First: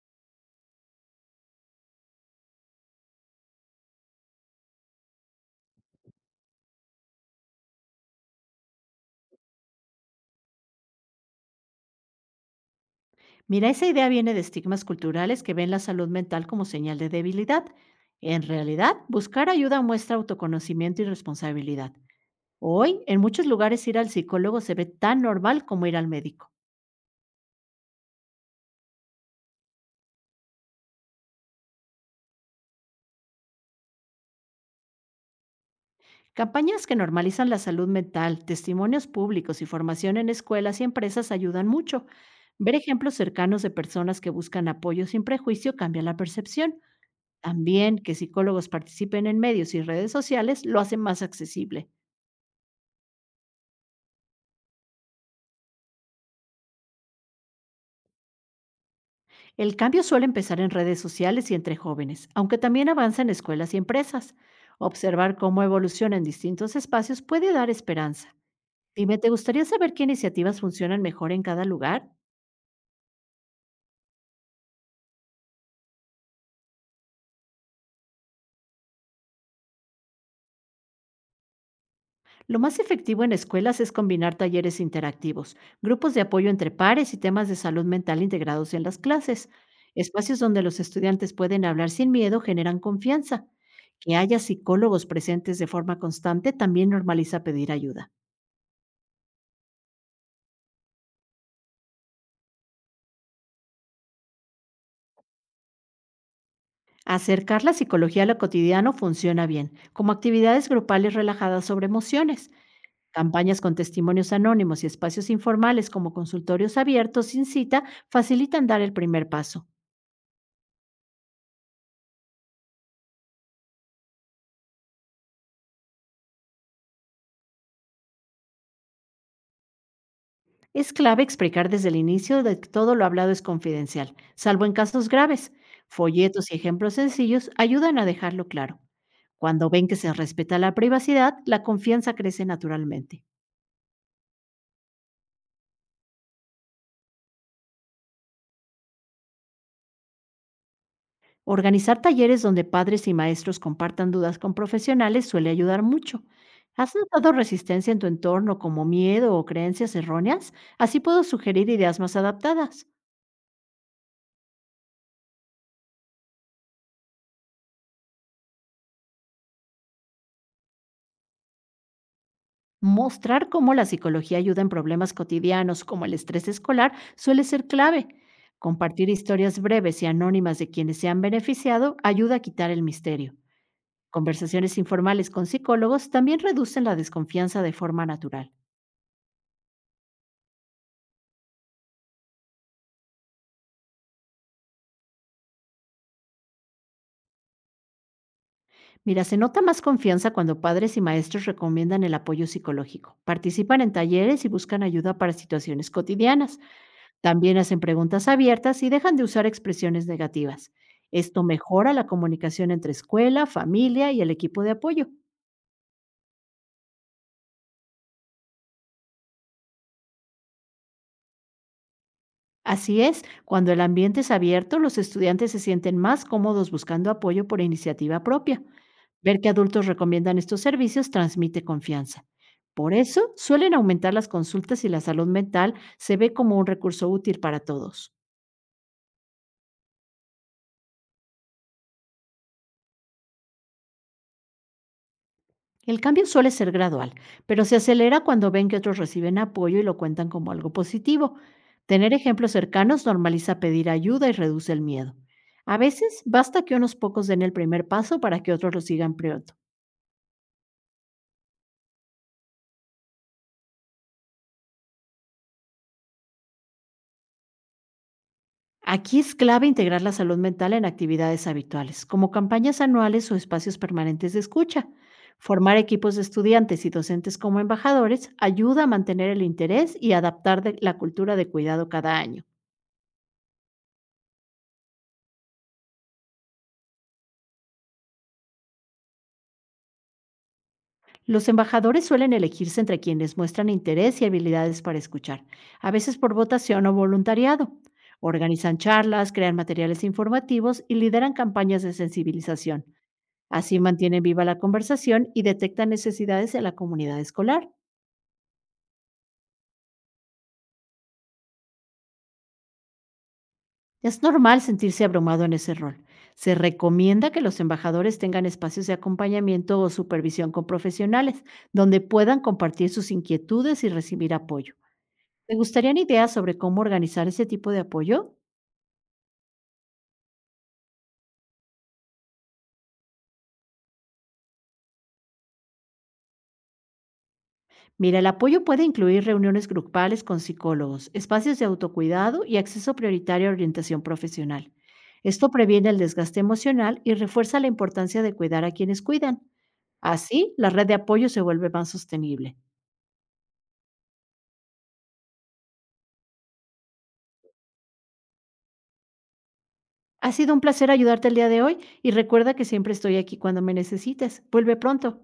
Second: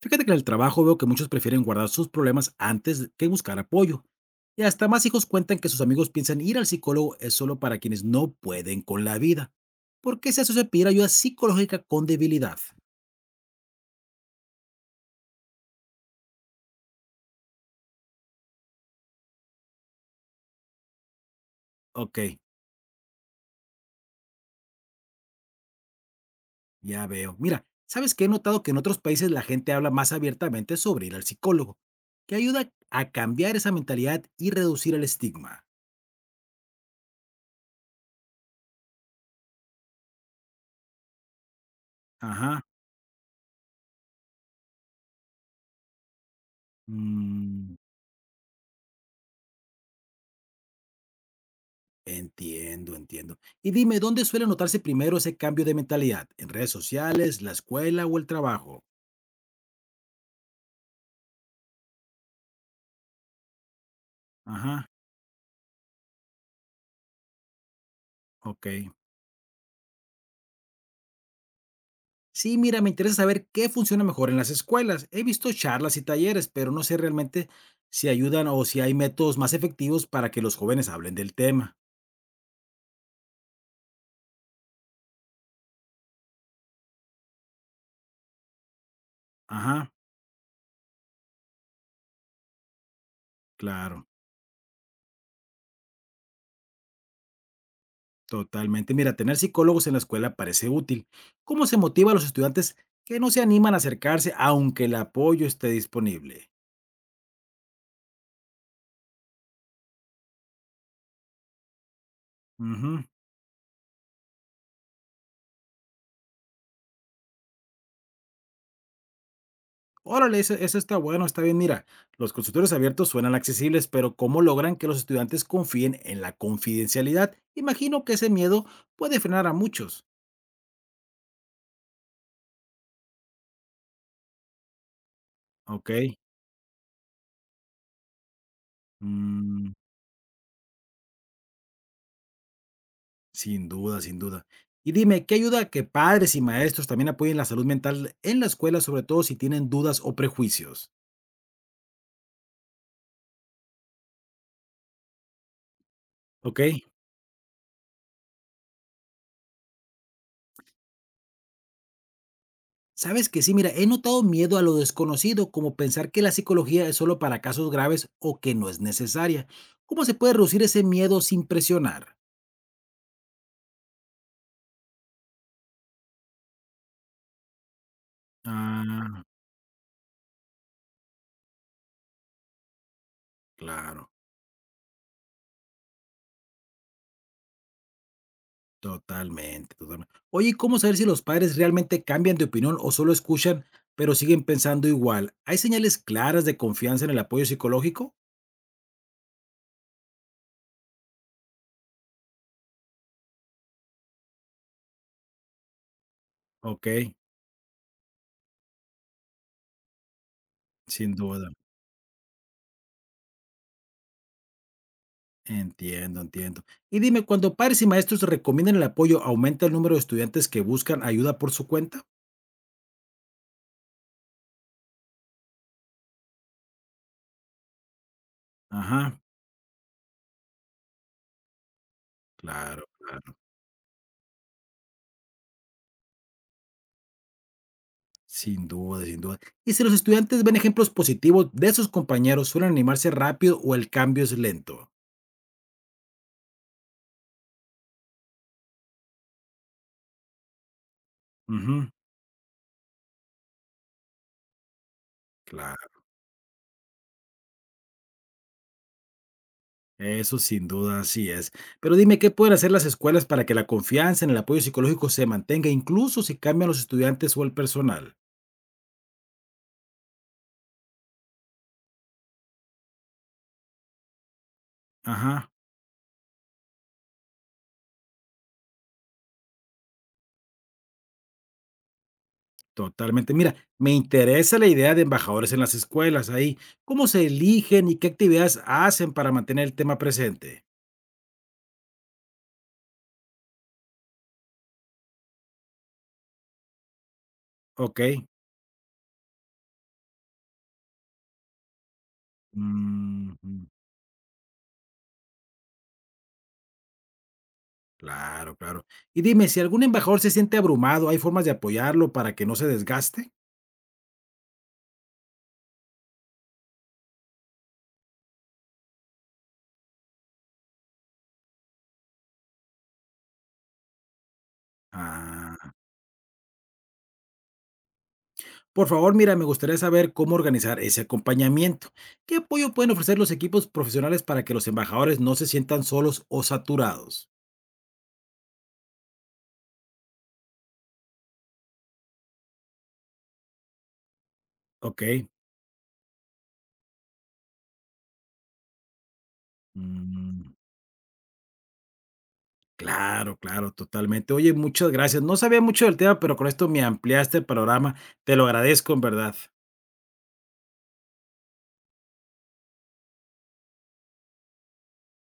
Fíjate que en el trabajo veo que muchos prefieren guardar sus problemas antes que buscar apoyo. Y hasta más hijos cuentan que sus amigos piensan ir al psicólogo es solo para quienes no pueden con la vida. ¿Por qué se asocia pedir ayuda psicológica con debilidad? Mira, esa idea viene de estigmas culturales que ven la salud mental como señal de debilidad. En realidad, buscar ayuda muestra autoconocimiento y responsabilidad. Ok, Hoy, en muchos lugares ir al psicólogo se ve tan normal como ir al médico. ya veo. Mira, ¿sabes que He notado que en otros países la gente habla más abiertamente sobre ir al psicólogo, que ayuda a cambiar esa mentalidad y reducir el estigma? Campañas que normalizan la salud mental, testimonios públicos y formación en escuelas y empresas ayudan mucho. Ajá. Ver ejemplos cercanos de personas que buscan apoyo sin prejuicio cambia la percepción. mm, También que psicólogos participen en medios y redes sociales lo hace más accesible. Entiendo, entiendo. Y dime, ¿dónde suele notarse primero ese cambio de mentalidad? ¿En redes sociales, la escuela o el trabajo? El cambio suele empezar en redes sociales y entre jóvenes, aunque también avanza en escuelas y empresas. Ajá, Observar cómo evoluciona en distintos espacios puede dar esperanza. ok. Dime, ¿te gustaría saber qué iniciativas funcionan mejor en cada lugar? Sí, mira, me interesa saber qué funciona mejor en las escuelas. He visto charlas y talleres, pero no sé realmente si ayudan o si hay métodos más efectivos para que los jóvenes hablen del tema. Lo más efectivo en escuelas es combinar talleres interactivos, grupos de apoyo entre pares y temas de salud mental integrados en las clases. Ajá, Espacios donde los estudiantes pueden hablar sin miedo generan confianza. claro, Que haya psicólogos presentes de forma constante también normaliza pedir ayuda. totalmente. Mira, tener psicólogos en la escuela parece útil. ¿Cómo se motiva a los estudiantes que no se animan a acercarse aunque el apoyo esté disponible? Acercar la psicología a lo cotidiano funciona bien, como actividades grupales relajadas sobre emociones, Ujú. campañas con testimonios anónimos y espacios informales como consultorios abiertos sin cita facilitan dar el primer paso. Órale, eso está bueno, está bien. Mira, los consultorios abiertos suenan accesibles, pero ¿cómo logran que los estudiantes confíen en la confidencialidad? Imagino que ese miedo puede frenar a muchos. Es clave explicar desde el inicio de que todo lo hablado es confidencial, salvo en casos graves. Ok. Folletos y ejemplos sencillos ayudan a dejarlo claro. Cuando mm, ven que se respeta la privacidad, la confianza crece naturalmente. Sin duda, sin duda. Y dime, ¿qué ayuda a que padres y maestros también apoyen la salud mental en la escuela, sobre todo si tienen dudas o prejuicios? Organizar talleres donde padres y maestros compartan dudas con profesionales suele ayudar mucho. Ok, ¿Has notado resistencia en tu entorno como miedo o creencias erróneas? Así puedo sugerir ideas más adaptadas. sabes que sí, mira, he notado miedo a lo desconocido, como pensar que la psicología es solo para casos graves o que no es necesaria. ¿Cómo se puede reducir ese miedo sin presionar? Mostrar cómo la psicología ayuda en problemas cotidianos como el estrés escolar suele ser clave. Compartir Ah, historias breves y anónimas de quienes se han beneficiado ayuda a quitar el misterio. claro, Conversaciones informales con psicólogos también reducen la desconfianza de forma natural. totalmente, totalmente. Oye, ¿y cómo saber si los padres realmente cambian de opinión o solo escuchan, pero siguen pensando igual? ¿Hay señales claras de confianza en el apoyo psicológico? Mira, se nota más confianza cuando padres y maestros recomiendan el apoyo psicológico, participan en talleres y buscan ayuda para situaciones cotidianas. Ok, También hacen preguntas abiertas y dejan de usar expresiones negativas. sin Esto duda. mejora la comunicación entre escuela, familia y el equipo de apoyo. Entiendo, entiendo. Y dime, cuando padres y maestros recomiendan el apoyo, ¿aumenta el número de estudiantes que buscan ayuda por su cuenta? Así es, cuando el ambiente es abierto, los estudiantes se sienten más cómodos buscando apoyo por iniciativa propia. Ajá, Ver que adultos recomiendan estos servicios transmite confianza. claro, Por eso, claro. suelen aumentar las consultas y la salud mental se ve como un recurso útil para todos. Sin duda, sin duda. ¿Y si los estudiantes ven ejemplos positivos de sus compañeros, suelen animarse rápido o el cambio es lento? El cambio suele ser gradual, pero se acelera cuando ven que otros reciben apoyo y lo cuentan como algo positivo. Ujú, Tener ejemplos cercanos normaliza pedir ayuda y reduce el miedo. A claro. veces basta que unos pocos den el primer paso para que otros lo sigan priorizando. Eso sin duda, así es. Pero dime, ¿qué pueden hacer las escuelas para que la confianza en el apoyo psicológico se mantenga, incluso si cambian los estudiantes o el personal? Aquí es clave integrar la salud mental en actividades habituales, como campañas anuales o espacios permanentes de escucha. Ajá, Formar equipos de estudiantes y docentes como embajadores ayuda a mantener el interés y adaptar la cultura de cuidado cada año. totalmente. Mira, me interesa la idea de embajadores en las escuelas ahí. ¿Cómo se eligen y qué actividades hacen para mantener el tema presente? Los embajadores suelen elegirse entre quienes muestran interés y habilidades para escuchar, a veces por votación o voluntariado. Ok. Organizan charlas, crean materiales informativos y lideran campañas de sensibilización. mm, mm, Así mantienen viva la conversación y detectan necesidades de la comunidad escolar. claro, claro. Y dime, si algún embajador se siente abrumado, ¿hay formas de apoyarlo para que no se desgaste? Es normal sentirse abrumado en ese rol. Se recomienda que los embajadores tengan espacios de acompañamiento o supervisión con profesionales, donde puedan compartir sus inquietudes y recibir apoyo. ¿Te Ah. gustarían ideas sobre cómo organizar ese tipo de apoyo? Por favor, mira, me gustaría saber cómo organizar ese acompañamiento. ¿Qué apoyo pueden ofrecer los equipos profesionales para que los embajadores no se sientan solos o saturados? Mira, el apoyo puede incluir reuniones grupales con psicólogos, espacios de autocuidado y acceso prioritario a orientación profesional. Ok. Esto previene el desgaste emocional y refuerza la importancia de cuidar a quienes cuidan. Así, mm, la red de apoyo se vuelve más sostenible. claro, claro, totalmente. Oye, muchas gracias. No sabía mucho del tema, pero con esto me ampliaste el panorama. Te lo agradezco en verdad. Ha sido un placer ayudarte el día de hoy y recuerda que siempre estoy aquí cuando me necesites. Vuelve pronto.